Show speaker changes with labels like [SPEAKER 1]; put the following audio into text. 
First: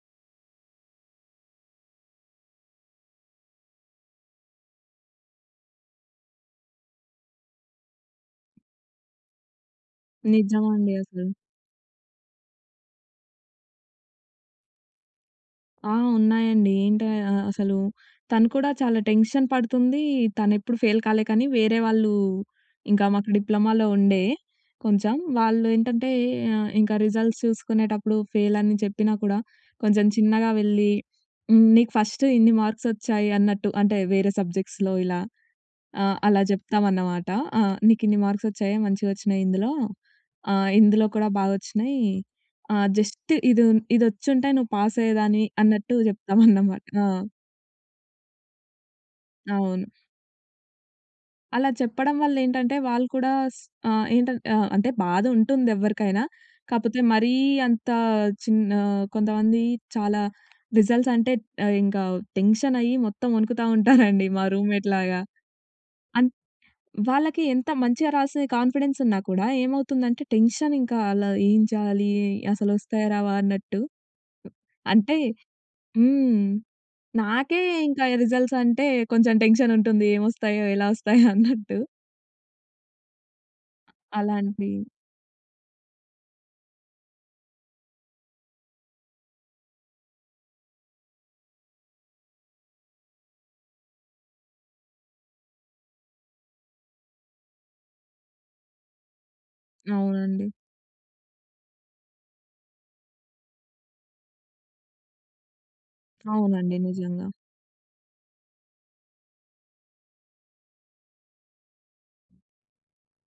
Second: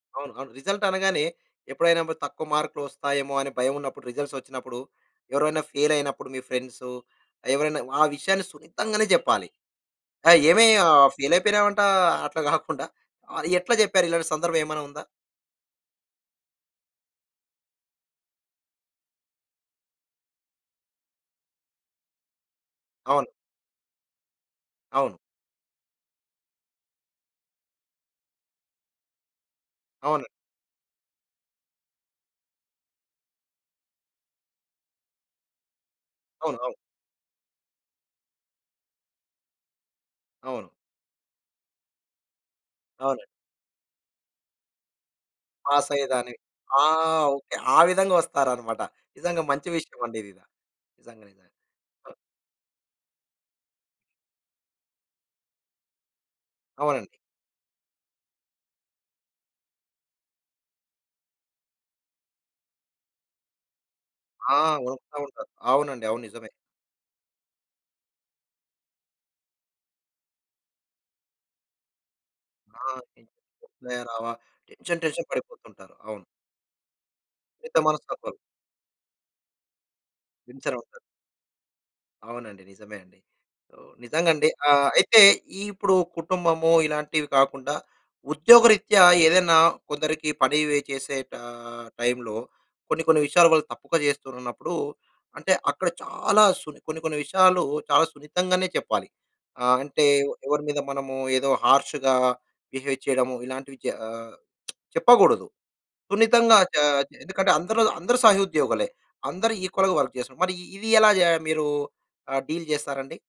[SPEAKER 1] అవును. అవును. రిజల్ట్ అనగానే, ఎప్పుడైనా బద్ తక్కువ మార్కులు వస్తాయేమో అని భయం ఉన్నప్పుడు, రిజల్ట్స్ వొచ్చినప్పుడు, ఎవరివైనా ఫేలయినప్పుడు, మీ ఫ్రెండ్సు, ఎవరైనా ఆ విషయాన్ని సున్నితంగానే చెప్పాలి. అయ్! ఏమి
[SPEAKER 2] నిజవండి
[SPEAKER 1] ఆహ్,
[SPEAKER 2] అసలు.
[SPEAKER 1] ఫెయిలయిపోయినావంట! అట్లా కాకుండా, ఆహ్, ఎట్ల చెప్పేరు? ఇలాంటి సందర్భం ఏమనా ఉందా?
[SPEAKER 2] ఆ! ఉన్నాయండి. ఏంటయ అసలు, తను కూడా చాలా టెన్షన్ పడుతుంది. తనెప్పుడు ఫెయిల్ కాలే కానీ, వేరే వాళ్ళు ఇంకా మాకు
[SPEAKER 1] అవును.
[SPEAKER 2] డిప్లొమాలో ఉండే కొంచెం.
[SPEAKER 1] అవును.
[SPEAKER 2] వాళ్ళు ఏంటంటే, ఇంక రిజల్ట్స్ చూసుకునేటప్పుడు ఫేలని చెప్పినా కూడా, కొంచెం
[SPEAKER 1] అవును.
[SPEAKER 2] చిన్నగా వెళ్ళి, హ్మ్, నీకు ఫస్ట్ ఇన్ని మార్క్స్ వచ్చాయి అన్నట్టు. అంటే, వేరే సబ్జెక్ట్స్‌లో ఇలా. ఆహ్, అలా
[SPEAKER 1] అవును. అవును.
[SPEAKER 2] చెప్తామన్నమాట. ఆ! నీకిన్ని మార్క్స్ వచ్చాయా? మంచిగొచ్చినాయి ఇందులో. ఆహ్,
[SPEAKER 1] అవును.
[SPEAKER 2] ఇందులో కూడా బాగొచ్చినాయి. ఆహ్,
[SPEAKER 1] అవునండి.
[SPEAKER 2] జస్ట్ ఇదున్ ఇదొచ్చింటే నువ్వు పాసయ్యేదానివి. అన్నట్టు
[SPEAKER 1] పాసయ్యేదానివి. ఆ!
[SPEAKER 2] చెప్తామన్నమాట. ఆ!
[SPEAKER 1] ఓకే. ఆ విధంగా వస్తారనమాట. నిజంగా మంచి
[SPEAKER 2] అవును.
[SPEAKER 1] విషయవండి ఇదిద. నిజంగానే ఇదా!
[SPEAKER 2] అలా చెప్పడం వల్లేంటంటే, వాళ్ళు కూడా స్ ఆహ్, ఏంటంట్ ఆహ్, అంటే బాధ ఉంటుందెవ్వరికైనా. కాపోతే,
[SPEAKER 1] అవునండి.
[SPEAKER 2] మరీ అంత చిన్ ఆహ్, కొంతమంది చాలా రిజల్ట్స్ అంటే అహ్, ఇంకా టెన్షన్ అయ్యి, మొత్తం వణుకుతా ఉంటారండి మా
[SPEAKER 1] ఆ!
[SPEAKER 2] రూమ్‌మేట్ లాగా.
[SPEAKER 1] వణుకుతు ఉంటారు. అవునండి అవును.
[SPEAKER 2] అన్
[SPEAKER 1] నిజమే.
[SPEAKER 2] వాళ్ళకి ఎంత మంచిగా రాసిన కాన్ఫిడెన్స్ ఉన్నా కూడా ఏమవుతుందంటే, టెన్షన్ ఇంకా అలా ఏం చేయాలి?
[SPEAKER 1] ఆ!
[SPEAKER 2] అసలొస్తాయా? రావా? అన్నట్టు.
[SPEAKER 1] వస్తాయా? రావా? టెన్షన్
[SPEAKER 2] అంటే
[SPEAKER 1] టెన్షన్ పడిపోతుంటారు. అవును.
[SPEAKER 2] హ్మ్. నాకే
[SPEAKER 1] మిత
[SPEAKER 2] ఇంక
[SPEAKER 1] మనస్తత్వాలు.
[SPEAKER 2] రిజల్ట్స్ అంటే కొంచెం టెన్షనుంటుంది. ఏమొస్తాయో?
[SPEAKER 1] వెంచర
[SPEAKER 2] ఎలా
[SPEAKER 1] వంద.
[SPEAKER 2] వస్తాయో? అన్నట్టు.
[SPEAKER 1] అవునండి. నిజమే అండి. ఆహ్, నిజంగా అండి.
[SPEAKER 2] అలాంటి.
[SPEAKER 1] ఆహ్, అయితే, ఇ ఇప్పుడు కుటుంబము ఇలాంటివి కాకుండా, ఉద్యోగరీత్యా ఏదేనా కొందరికి పని వి చేసే టా టైములో, కొన్ని కొన్ని విషయాలు వాళ్ళు తప్పుగా చేస్తురన్నప్పుడు అంటే, అక్కడ చాలా సుని కొన్ని కొన్ని విషయాలు చాలా సున్నితంగానే చెప్పాలి. ఆహ్, అంటే, వొ
[SPEAKER 2] అవునండి.
[SPEAKER 1] ఎవరి మీద మనము ఏదో హార్ష్‌గా బిహేవ్ చేయడము, ఇలాంటివి చె ఆహ్, చెప్పకూడదు. సున్నితంగా
[SPEAKER 2] అవునండి
[SPEAKER 1] చాజ్
[SPEAKER 2] నిజంగా.
[SPEAKER 1] ఎందుకంటే, అందరు అందరూ సహోద్యోగులే. అందరూ ఈక్వల్‌గా వర్క్ జేస్తున్నారు. మరి ఇది ఎలా జా మీరు ఆహ్, డీల్ చేస్తారండి?